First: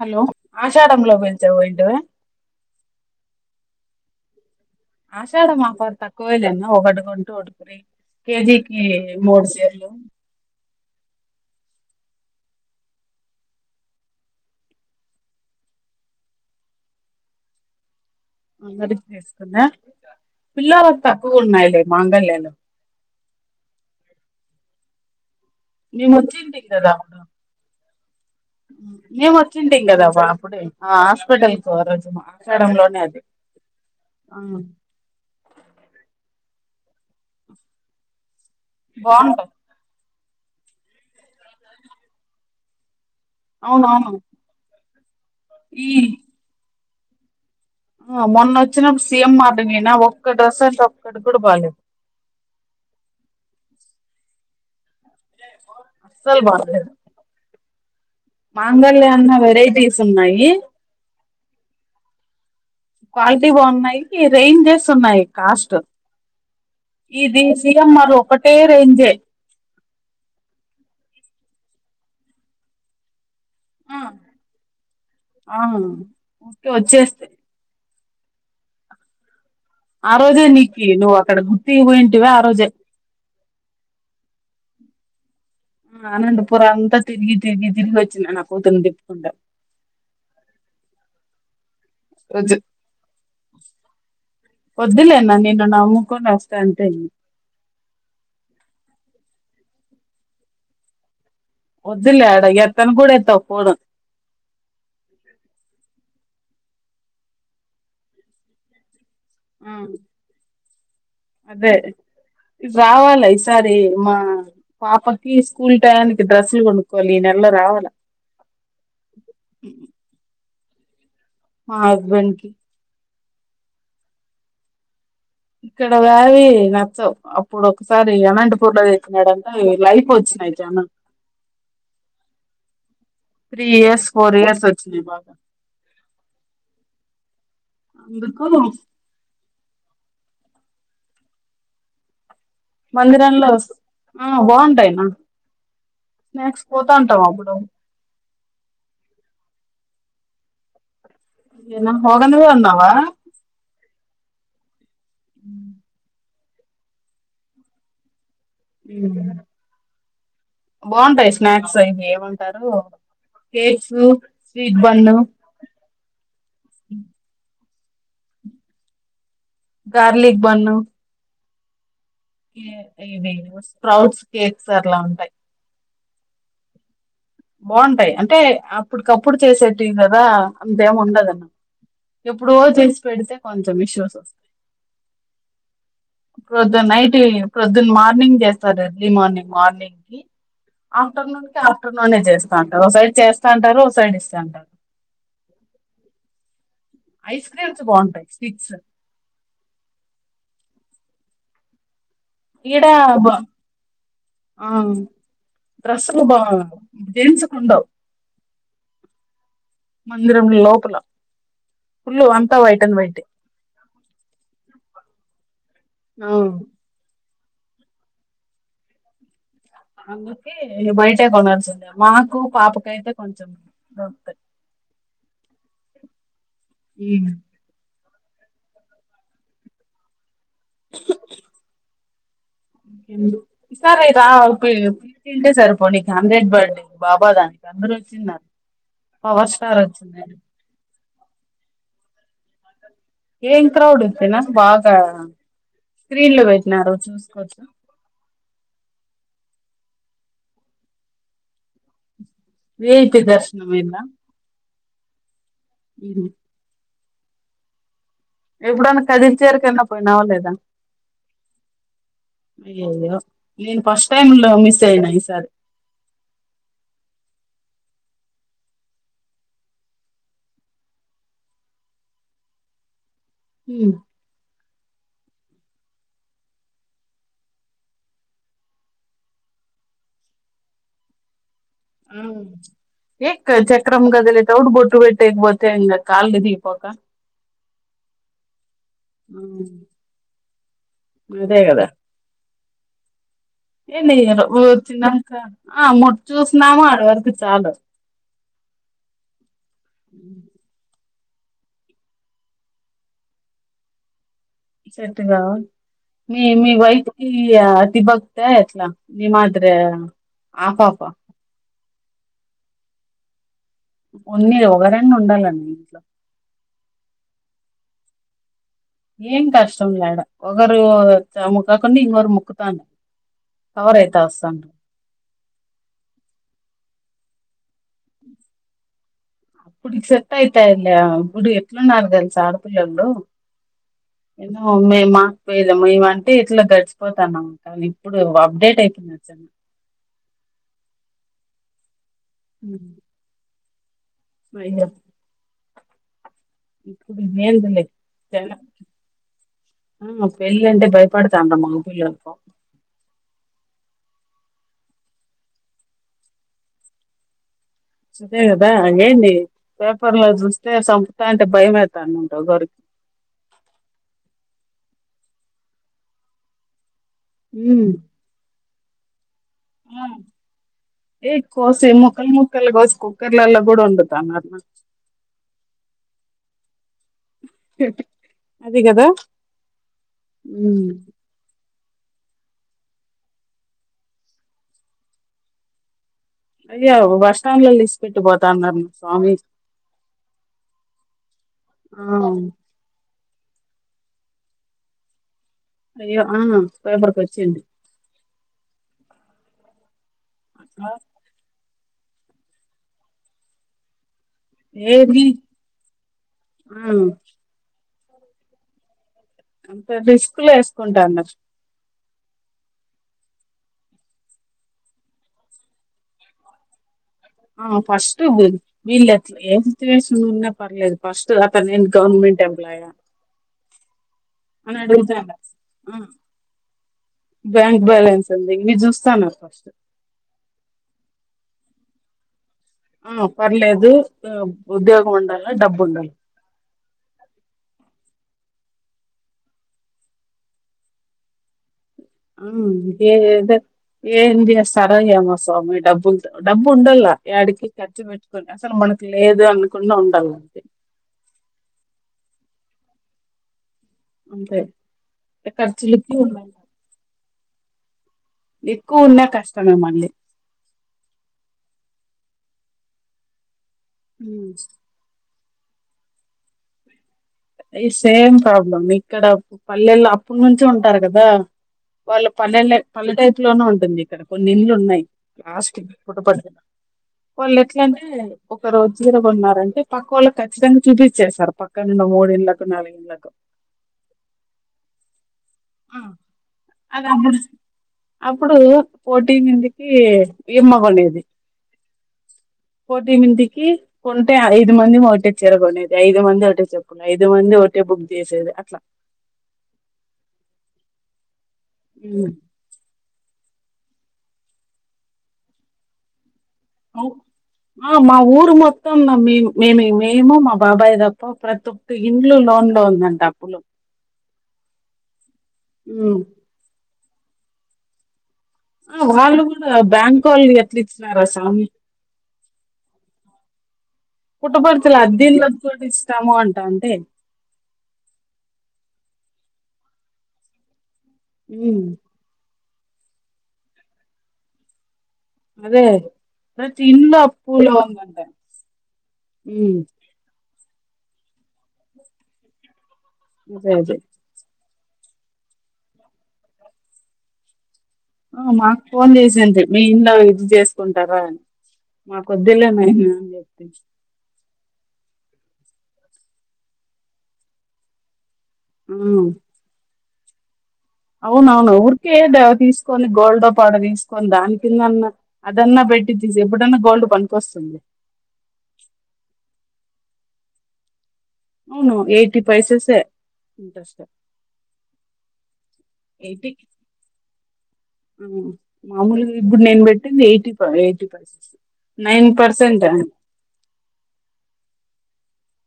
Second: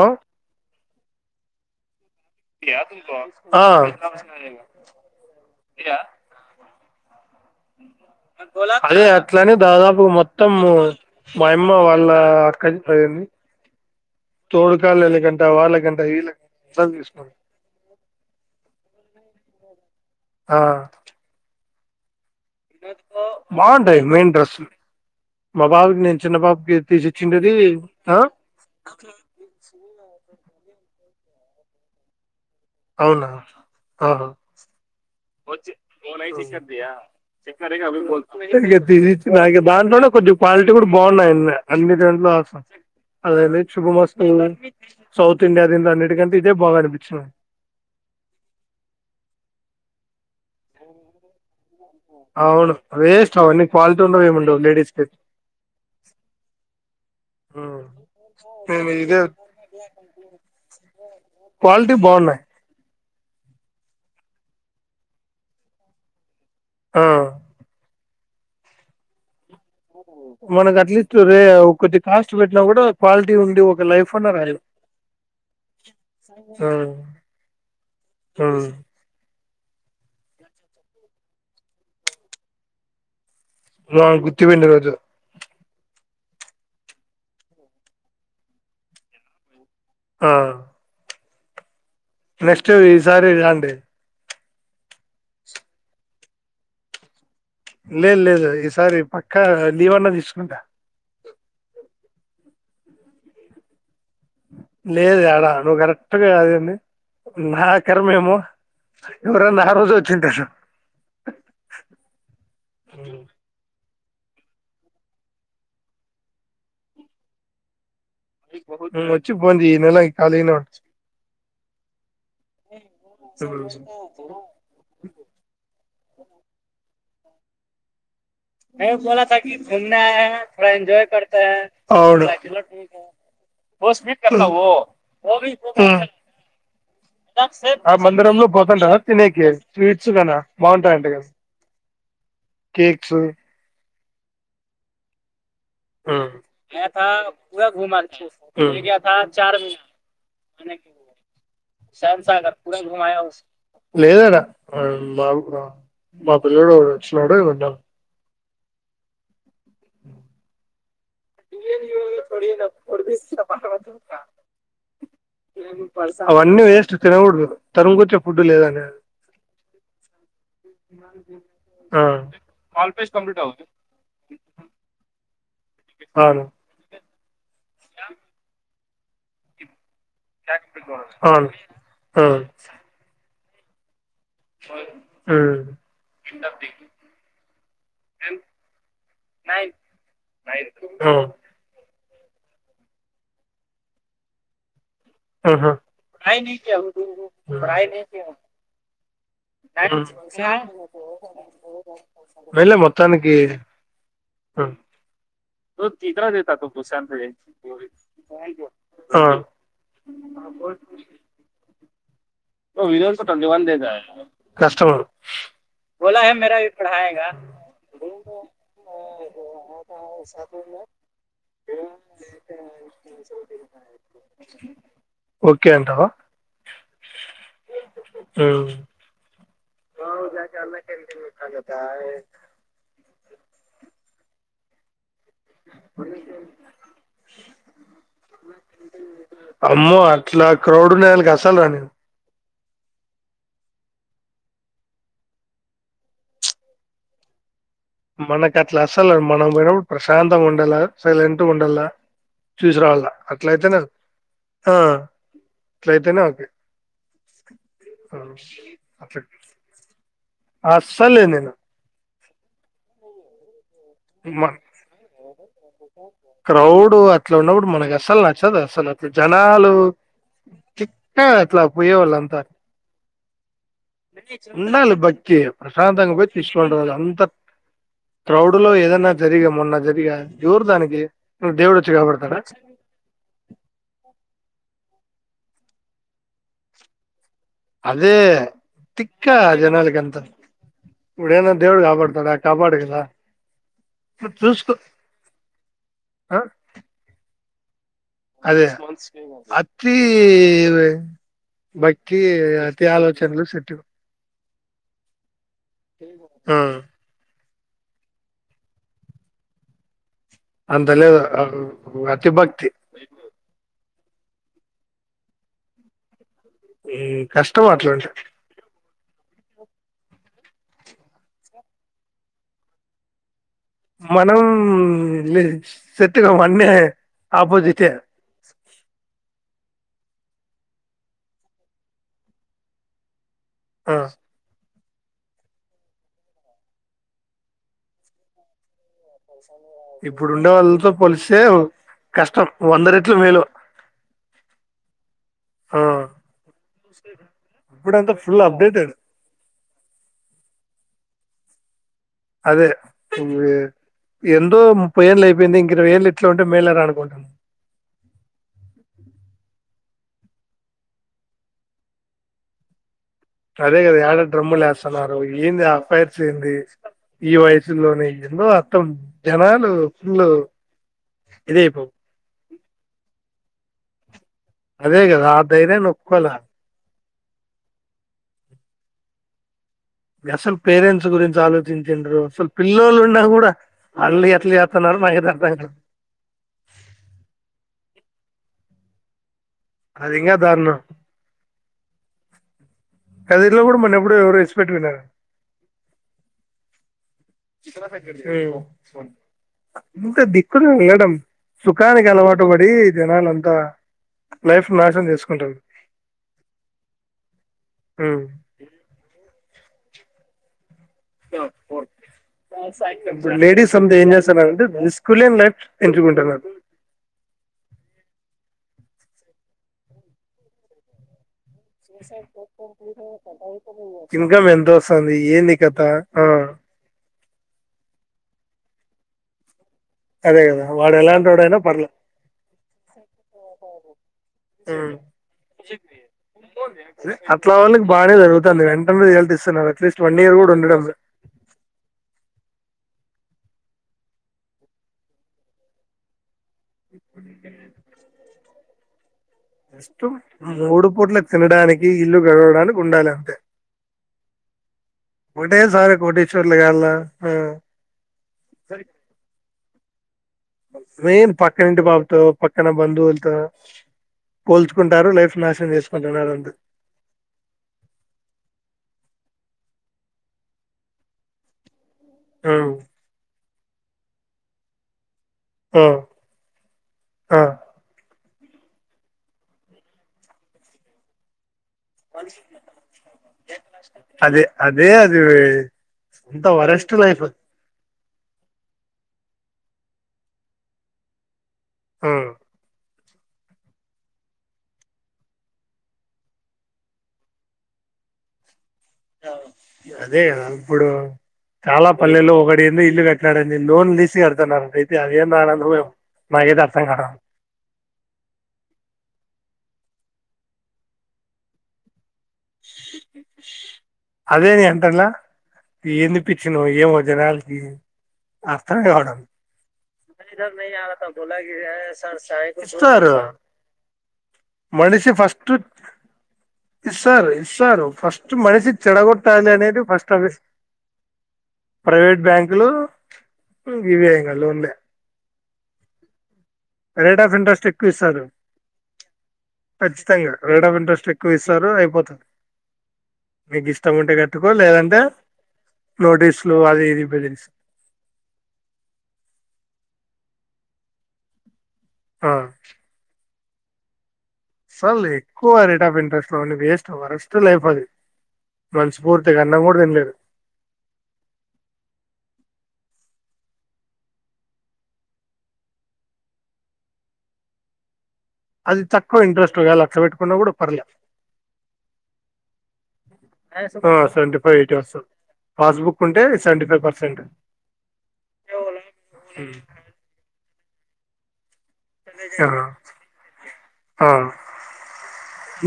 Hello ఆషాఢ లోబల్ చ పోయి ఎ [unintelligible] ఆ ఆషాఢ మాపడుత కోయలన్న ఒకడు. అదే మూడు అట్లానే చీరలు దాదాపు మొత్తం అమ్మ వాళ్ళ అక్కకి పోయింది. తోడుకాళీళకంట వాళ్ళకంట వీళ్ళ చసు అన్నరి చేసుకుంద పిల్లోలికి తక్కుగా ఉన్నాయిలే. మాంగ లేను బాగుంట మెయిన్ రడెస్ మా బాబుకి మేము నేను, చిన్న వచ్చింటిమి బాబుకి కదా అప్పుడు తీసిచ్చిండేది. మేము వచ్చింటిమి కదా బా హాస్పిటల్ కు రోజు క్షడంలోనే అది అవునా ఓ నై శార్దయా శనార అ బాగుంటాయి నాే బా [unintelligible] కొద్ది క్వాలిటీ కూడా బాగున్నాయి. అన్ని దంట్లోస అదేే అవునవును శుభమాసం సౌత్ ఇంయా ద ఈ అన్నిటికింత ఇద బా అపిది [unintelligible] ఆ మొన్న వచ్చినప్పుడు సీఎం మార్ట్ కి పొయ్నా ఒక్కడ్రెస్ అంటే ఒక్కటి కూడా బాలేదు అవును వేస్ట్ అవన్ని క్వాలిటీ ఉండవు ఏమండవు లేడీస్ కి అసలు బాలేదు ఉమ్ మేము మాంగళ్య ఇదే అన్నా వెరైటీస్ ఉన్నాయి క్వాలిటీ బాగున్నాయి క్వాలిటీ బాగున్నాయి రేంజెస్ ఉన్నాయి కాస్ట్ ఆ ఇది సి ఎం ఆరు ఒకటే రేంజే మనకు అట్లీస్ట్ రే ఒకటి కాస్ట్ పెట్టినా కూడా క్వాల్ టి ఉండి ఒక లైఫ్ ఉన్న రా ఆ ఊరికే [unintelligible] వచ్చేస్తాయి ఉం ఆ రోజే నీకి నువ్వు అక్కడ గుత్తికి పోయింటివ ఆ రోజే ఆ గుత్తి పోయిండే రోజు ఆ అనంతపురం అంతా తిరిగి తిరిగి తిరిగి వచ్చింది నా కూతుర్ని తిప్పుకుంటా ఆ నెక్స్ట్ ఈసారి రాండి వద్దులేనా నిన్ను నమ్ముకొని వస్తే అంతే [inaudible] లేదు లేదు ఈసారి పక్కా లీవన్నా తీసుకుంటా ద్దులే అడ ఎత్తను కూడా ఎత్తవు ఫోను లేదు యాడా నువ్ కరక్ అట్ట కాదండి నా కర్మేమో ఎవరైనా ఆ రోజే వచ్చింటారు అదే ఇది రావాల ఈసారి మా పాపకి స్కూల్ టయానికి డ్రస్సులు కొనుక్కోవాలి ఈ నెలలో రావాలా [inaudible] వచ్చి బోంది ఈ నెల ఖాళీ న ఆ మా హస్బెండ్ కి [unintelligible] ఇక్కడ వ్యావి నచ్చవ్ అప్పుడొకసారి వచ్చినాయి చానా అవును త్రీ ఇయర్స్ ఫోర్ ఇయర్స్ వచ్చినాయి బాగా ఉమ్ ఆ మందిరంలో అందుకు పోతాంటావా తినేకి స్వీట్స్ గక బావుంటాయంట గదా మందిరంలోస్ ఆ బావుంటాయ్ నా మ [inaudible] ఉూమా చ మ అనకి ఏనా శ [unintelligible] హోగనే సాగ ఉన్నావా పుమాయా లేదనా బబ రా బపర్ కూడా చిినడ ఉన్నా [unintelligible] ఉ ఇవి ఏమంటారు కేక్స్ స్వీట్ బన్ను అవి అన్నీ వేస్ట్ తినకూడదు [unintelligible] తరుకోచ్ఛె ఫూఢ్ లేదాండి గార్లిక్ బన్ను ఆ, ఇవి స్ప్రౌట్స్ కేక్స్ అట్లా ఉంటాయి అవును బాగుంటాయి అంటే అప్పుడుకప్పుడు చేసే కదా అంతేం ఉండదండి అవును ఆ, ఎప్పుడో చేసి పెడితే కొంచెం విశ్వాసమ్ వస్స్తు ఉమ్, ొద్దు నైట్ ప్రొద్దున్న మార్నింగ్ చేస్తారు ఎర్లీ మార్నింగ్ మార్నింగ్ కి ఉమ్, ఆఫ్టర్నూన్ కి ఆఫ్టర్నూ ఇంట్లోనే చేస్తాంటారు ఒక సైడ్ చేస్తాంటారు ఓ సైడ్ ఇస్తాంటారు హా [unintelligible] పయి న క ఐస్ క్రీమ్స్ బాగుంటాయి స్టిక్స్ ఓఓగా [unintelligible] ఈడ బ ఆ ఇ [unintelligible] డ్రస్సులు బా దత త పషంత జెంట్స్ కు ఉండవు మందిరం లోపల ఫుల్ అంతా వైట్ [unintelligible] అండ్ విో వైటే తద కస్టమ బలా ఆ మ పడాయ దేవుడ అందుకే ఆ బయటే కొనాల్సిందే మాకు పాపకైతే కొంచెం దొరుకుతాయి [inaudible] ఓకే [unintelligible] వా ఇ అ ఇసార రా ప్పు ంటే సర్పోనీ క హండ్రెడ్ బర్తడే బాబా దానికి అందరు వచ్చిన్నారు పవర్ స్టార్ అమ్మో వచ్చిన్నారు అట్లా క్రౌడ్ ఉన్న దానికి అసలు రాని ఏం క్రౌడ్ ఇస్తేనా బాగా స్క్రీన్ లో వేసినారు మనకు అట్లా అసలు మనం పోయినప్పుడు ప్రశాంతంగా ఉండాల సైలెంట్గ ఉండాల చూసి రావాల విఐపి దర్శనం అట్లయితేనే ఇలా ఆ అట్లయితేనే ఓకే ఆ, ఎప్పుడన్నా అట్లా కదిరి తేరుకున్న పోయినావా లేదా అస్సలు లేదు నేను అయ్యయ్యో నేను ఫస్ట్ టైమ్ లో మ మిస్ అయినా ఈసారి క్రౌడ్ అట్లా ఉన్నప్పుడు మనం అసలు నచ్చదు అసలుట్లు జనాలు తిక్క అట్లా పోయే వాళ్ళు అంతా ఉమ్. ఉండాలి భక్తి ప్రశాంతంగా పోయి తీస్కొని రావల అంత క్రౌడ్ ఊడులో ఏదన్నా జరిగా మొన్న జరిగా యోరు దానికి దేవుడు వచ్చి ఆ కాపాడతాడా ఏక చక్రము కదిలి తౌడుబోట్టు పెట్టి క్పోతే ఇంగ కాళ్లు ఇరిగిపోక అదే తిక్క ఉమ్. జనాలకి అంత ఇపుడేమన దేవుడు కాపాడతాడా ఆ కాపాడు ద ఏన్నిరుఊ వచ్చిన్నంక ఆ ముట్ ఆ? చూసినాము ఆటి వరకు చాలు అదే అతి భక్తి అతి ఆలోచనలు సెట్టు సెట్గావ్ మీ మీ వైఫ్‌కి ఈ అతి భక్తి ఆ ఎట్లా నీమాద్రి అంతలేదు అతి భక్తి ఉన్ని ఒకరన్న ఉండాలండి ఇంట్లో ఏ కష్టం అట్లుంటే ఏం కష్టం లేడా ఒకరు చ ముక్కకున్న ఇంకొరు ముక్కుతారు మనం లే సెట్గావ్ అన్ని ఆబోజిటే అప్పుడికి సెట్ అయితాయండె ఇప్పుడు ఎట్లున్నారు తెలుస ఆడపిల్లొల్లు ఆ మేము మాకుపోయలే మేముమంటే ఇట్లా గడిచిపోతాన్నామ కానీ ఇప్పుడు అప్డేట్ అయిపోందిచ్చన్న ఇప్పుడుండే వాళ్ళతో పోలిస్తే ఒక్ కష్టం వంద రెట్లు మేలు మైంద ఆ ఏందిలే ఇప్పుడంతా ఫుల్ జనం అప్డేటెడ్ ఆ పెళ్ళి అంటే భయపడతాండమ అదే ఇపుడే ఎందో ముప్పై ఏళ్ళు అయిపోయింది ఇంక ఇరవై ఏళ్ళు ఇట్లా ఉంటే మేలరా అనుకుంటాన్న అదే కదా ఏంది పేపర్ లో చూస్తే చంపుతాంటే భయం అయితాంది ఒకరికి అదే కదా యాడ డ్రమ్ములు వేస్తున్నారు ఏంది ఆఫైర్ ఏంది ఈ వయసు లోనే ఎన్నో తమ్ జనాలు ఆ ఫుల్లు ఏ ఇదే పో కోసి ముక్కలు ముక్కలు కోసి కుక్కర్ లల్ల కూడా వండు అదే కదా ఆ ధైర్యం నొక్కవాల అది గదా అసలు పేరెంట్స్ గురించి ఆలో చించరు అసలు పిల్లలు ఉన్న కూడా వాళ్ళు ఎట్లా చేస్తున్నారో మకైతే అర్ధం కావట్లేదు అయ్య బస్ స్టాండ్ లో లిస్ పెట్టు పోతా అన్నారు స్వామిజి అది ఇంకా దారుణం మ్మ్ కది ఇలో కూడా మన ఎప్పుడు ఎవరు ఇడిచి పెట్టరు అన్న అయ్యో ఆ పేపర్కి వచ్చింది ఇంత దిక్కుల ఆ, వేయడం సుఖానికి అలవాటు పడి జనాలు అంత ఏది ఆ మ్మ్ అంత రిస్క్ లెస్ కుంట అన్నార్ ఇప్పుడు లేడీస్ అ ఏం చేస్తాన్నారుంటే రిస్క్ లేని లైఫ్ ఎంచూకుంటున్నారు ఆ ఫస్ట్ వీళ్ళు ఎ ఏ సిట్యుయేషన్లో ఉన్నా పర్లేదు ఫస్ట్ ఇప్పుడు దాకానేను గౌర్ర్మెంట్ ఎంప్లాయ్ [inaudible] ఇన్కమ్ ఎంతస్తంది ఏంది కథ ఆ! బ్యాంక్ బ్యాలెన్స్ ఉంది ఇవి చూస్తార ఫస్ట్ అదే కదా వాడు ఎలాంటోడైనా పార్ల ఆ! పర్లేదు ఆ హ్మ ఉద్యోగం ఉండాల, డబ్బుండాలి. అట్లా వాళ్ళకి బానే జరుగుతు ఉంటుంది వెంటనే వెళ్తుస్తున్నారు అట్లీస్ట్ వన్ ఇయర్ కూడా ఉండడంలే ఎం లేదు ఏం చేస్తారో ఏమో స్వామి డబ్బులు డబ్బు ఉండలా ఏడికి ఖర్చు పెట్టుకొని అసలు మనకు లేదు అనుకున్నా జస్ట్ ఉండాల మూడు ఉండాలంతే అంతే ఒకటే సారి ఖర్చులకి ఉండాల కోటేశ్వరలు కాల్ల ఆ ఎక్కువ ఉన్నా కష్టమే మళ్ళీ మెయిన్ పక్కన ఇంటి బాబుతో పక్కన బంధువుల్తో హ్మ్. పోల్చుకుంటారు లైఫ్ నాశనం చేసుకుంటున్నారు అంతే ఇ సేమ్ ప్రాబ్లం పల్లెల్లో అప్పుడినుంచి ఉంటారు కదా వాళ్ళు ఆ పల్లెలే పల్లెటైప్ ఇంట్లో నే ఉంటుంది ఇక్కడ కొన్ని ఇల్లు ఉన్నాయి ఆ ఆ వాళ్ళు ఎట్లాంటే ఒక రోజు చీర కోన్నరంటే పక్కోల్లకు ఖచ్చితంగా చూపిచ్చేస్తారు పక్కనే అదే అదే అ దివే అంతా వరస్ట్ అది లైఫ్ అప్పుడు అప్పుడు పోటీ మీదికి ఇమ్మ కొనేది ఆ పోటీ మిందికి కొంటే ఐదు మందిమి ఒకటే చిరగొనేది ఐదు మంది ఒకటే చెప్పులు ఐదు మంది ఒకటే బుక్ చేసేది అట్లా అదే కదా అప్పుడు చాలా పల్లెలో ఒకడి ఏంది ఇల్లు కట్ దండి లోన్ తీసి ఆడతాన్నారు అయితే అదేంది ఆడతన్నారో ఏమో నాకైతే అర్థం కావడం మా ఊరు మొత్తం మేము మేమే ఇ మేము మా బాబాయ్ తప్ప ప్రతి ఒక్క ఇ అదే నే అంటడ్లా ఉమ్ ఏంది పిచ్చినో ఏమో జనాలకి అర్ధం కావడంలా బ్యాంకొల్లు ఎట్ల ఇచ్చినారో స్వామి ఇస్తారు పుట్టపర్తి లో అద్దీలు కట్టుకొని ఇస్తాము అ ఇస్సరు ఇస్సరు ఫస్ట్ మనిషి చెడగొట్ ఉంటాది లే అనేది ఫస్ట్ ఆఫీస్ ఉమ్ ప్రవేట్ బ్యాంకులు మ్మ్ ఇవే ఇంగ లోన్లే అదే రేట్ ఆఫ్ చిన్నపుర్ ఇంట్రెస్ట్ లో ఎక్కువ వుంది అంట ఇస్తారు మ్మ్ ఉ ఇస్తారు అయిపోతుంది నీకు అదే ఇష్టం అదే ఉంటే కట్టుకో లేదంటే అ నోటీస్లు అది ఇది బెదిరిస్ ఆ మాకు ఫోన్ చేసేంత మీ ఇంట్లో ఇది చేసుకుంటారా అని మాకొద్దులే నహి అని చెప్ అ అసార్ ఎక్కువ రేట్ ఆఫ్ ఇంట్రెస్ట్ లోని వేస్ట్ వరస్ట్ లే అయిపోది ఉమ్ మనస్ఫూర్తిగా అన్నం కూడా తినలేదు అవునవును ఊరికేద తీసుకొని గోల్డో పాడ తీసుకొని దాని కిందన్నా అదన్నా పెట్టి తీసి ఎప్పుడన్నా గోల్డ్ పనికొస్తుంది చ బెట్టు కున్న కూడా పర్లేదు అవును ఎయిటీ పైసెసే ఆ ఇంట్రెస్ట్ సెవెంటీ ఫైవ్ ఎయిట్ వస్తాయి ఫస్బుక్ ఎయిటీ ఆ మాములుగా ఇప్పుడు నేను పెట్టింది ఎయిటీ ఎయిటి పై నైన్ పర్సెంట్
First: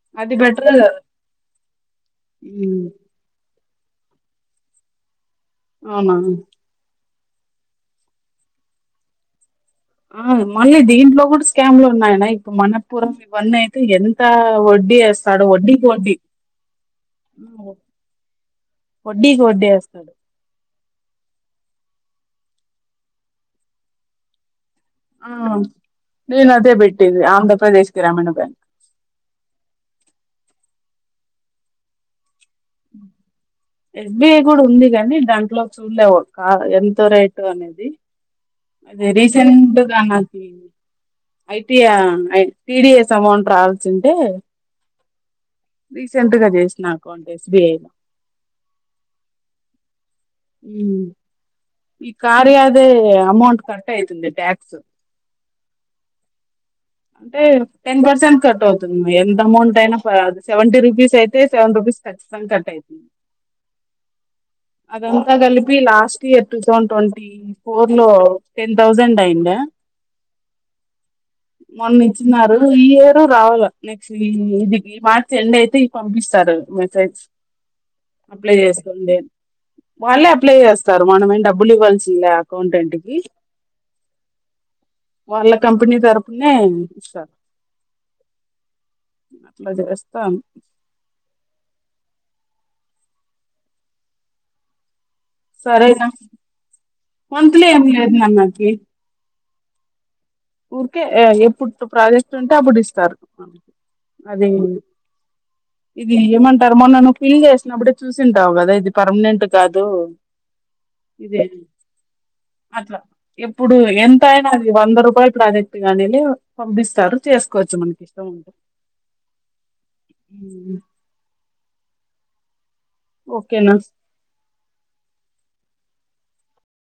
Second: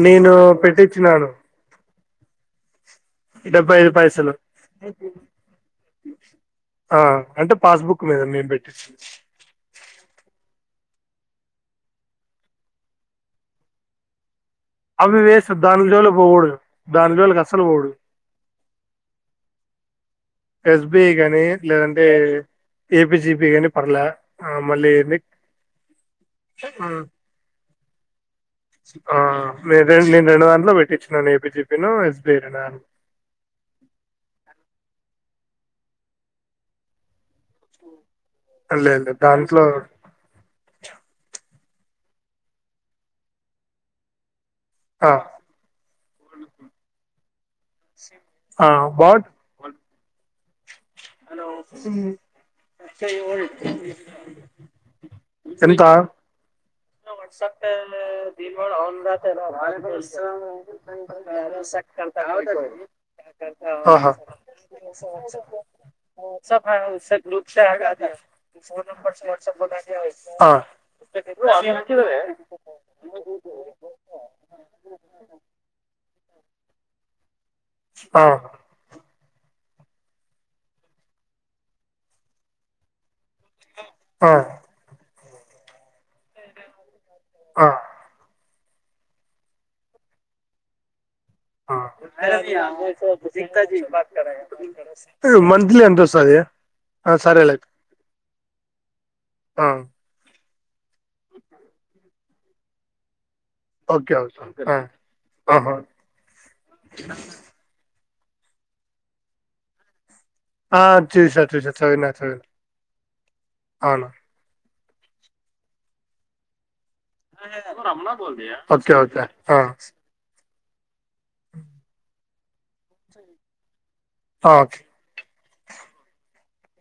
నేను పెట్టిచ్చినాను ఉహ్ డెబ్బై ఐదు పైసలు అవునా ఆ అంటే పాస్బుక్ మీద మేము పెట్టిస్తుంది ఆ మళ్ళీ దీంట్లో కూడా స్కామ్లు ఉన్నాయనా ఇప్పుడు మనపురం ఇవన్నీ అయితే ఎంత వడ్డీ అవి వేస్తాడు వేస్ట్ వడ్డీకి దాని జోలు వడ్డీ పోకూడదు దాని జోలికి అసలు పోడు వడ్డీకి వడ్డీ వేస్తాడు ఎస్ బి ఐ గాని లేదంటే ఏపిజిపి గాని పర్లే మళ్ళీ ఏంది ఆ నేను అదే బెట్టేది ఆంధ్రప్రదేశ్ గ్రామీణ బ్యాంక్ ఆ నేను రెండు దాంట్లో పెట్టించినను ఏ పీ జి పి ను ఎస్బిఐ కూడా ఉంది గానీ దాన్ లో చూడలేవు ఆ ఎంత రేట్ అనేది లేదు అది లేదు దాంట్లో రీసెంట్గా నాకుంది ఐటిఐ ఐ టిడిఎస్ అమౌంట్ రావాల్సి ఉంటే ఆ రీసెంట్ గా చేసిన అకౌంట్ ఎస్ బి ఐ ఆ వాట్ మ్మ్ ఈ [unintelligible] దే అమౌంట్ కట్టయితుంది ట్యాక్స్ ఎంత అంటే టెన్ పర్సెంట్ కట్ అవుతుంది ఎంత అమౌంట్ అయినా సెవెంటీ రూపీస్ అయితే సెవెన్ రూపీస్ ఖచ్చితంగా కట్ అవుతుంది ఆహా అదంతా కలిపి last year two thousand twenty four లో టెన్ థౌసండ్ అయిందా ఆ మొన్న ఇచ్చినారు ఈయరు రావాలి నెక్స్ట్ ఈ ఇది ఈ మార్చ్ ఎండ్ అయితే పంపిస్తారు మెసేజ్ ఆ అప్లై చేసుకోండి వాళ్ళే అప్లై చేస్తారు మనం ఏం డబ్బులు ఇవ్వాల్సింది లే అకౌంటెంట్ కి ఆ వాళ్ళ కంపనీ తర్ఫ నే ఇస్తారు ఆ అట్లా చేస్తాం ఆ మంత్లీ ఎంత సరేనా వస్తది సరేలే మంత్లీ ఏమి లేదు న నాకి ఆ ఊరికే ఎప్పుడు ప్రాజెక్ట్స్ అంటే అప్పుడిస్తారు ఓకే అది ఓకే ఆ ఆహా ఇది ఏమంటారు మొన్న నువ్వు ఫిల్ చేసినప్పుడు చూసింటావు కదా ఇది పర్మనెంట్ కాదు ఆ ఇదే చూసా చూసా చదివినా చదివినా అట్లా ఎప్పుడు అవును ఎంత అయినా వంద రూపాయి ప్రాజెక్ట్ కానియండి పంపిస్త ఓకే ఓకే ఆ ఉ ఓకేనా ఓకే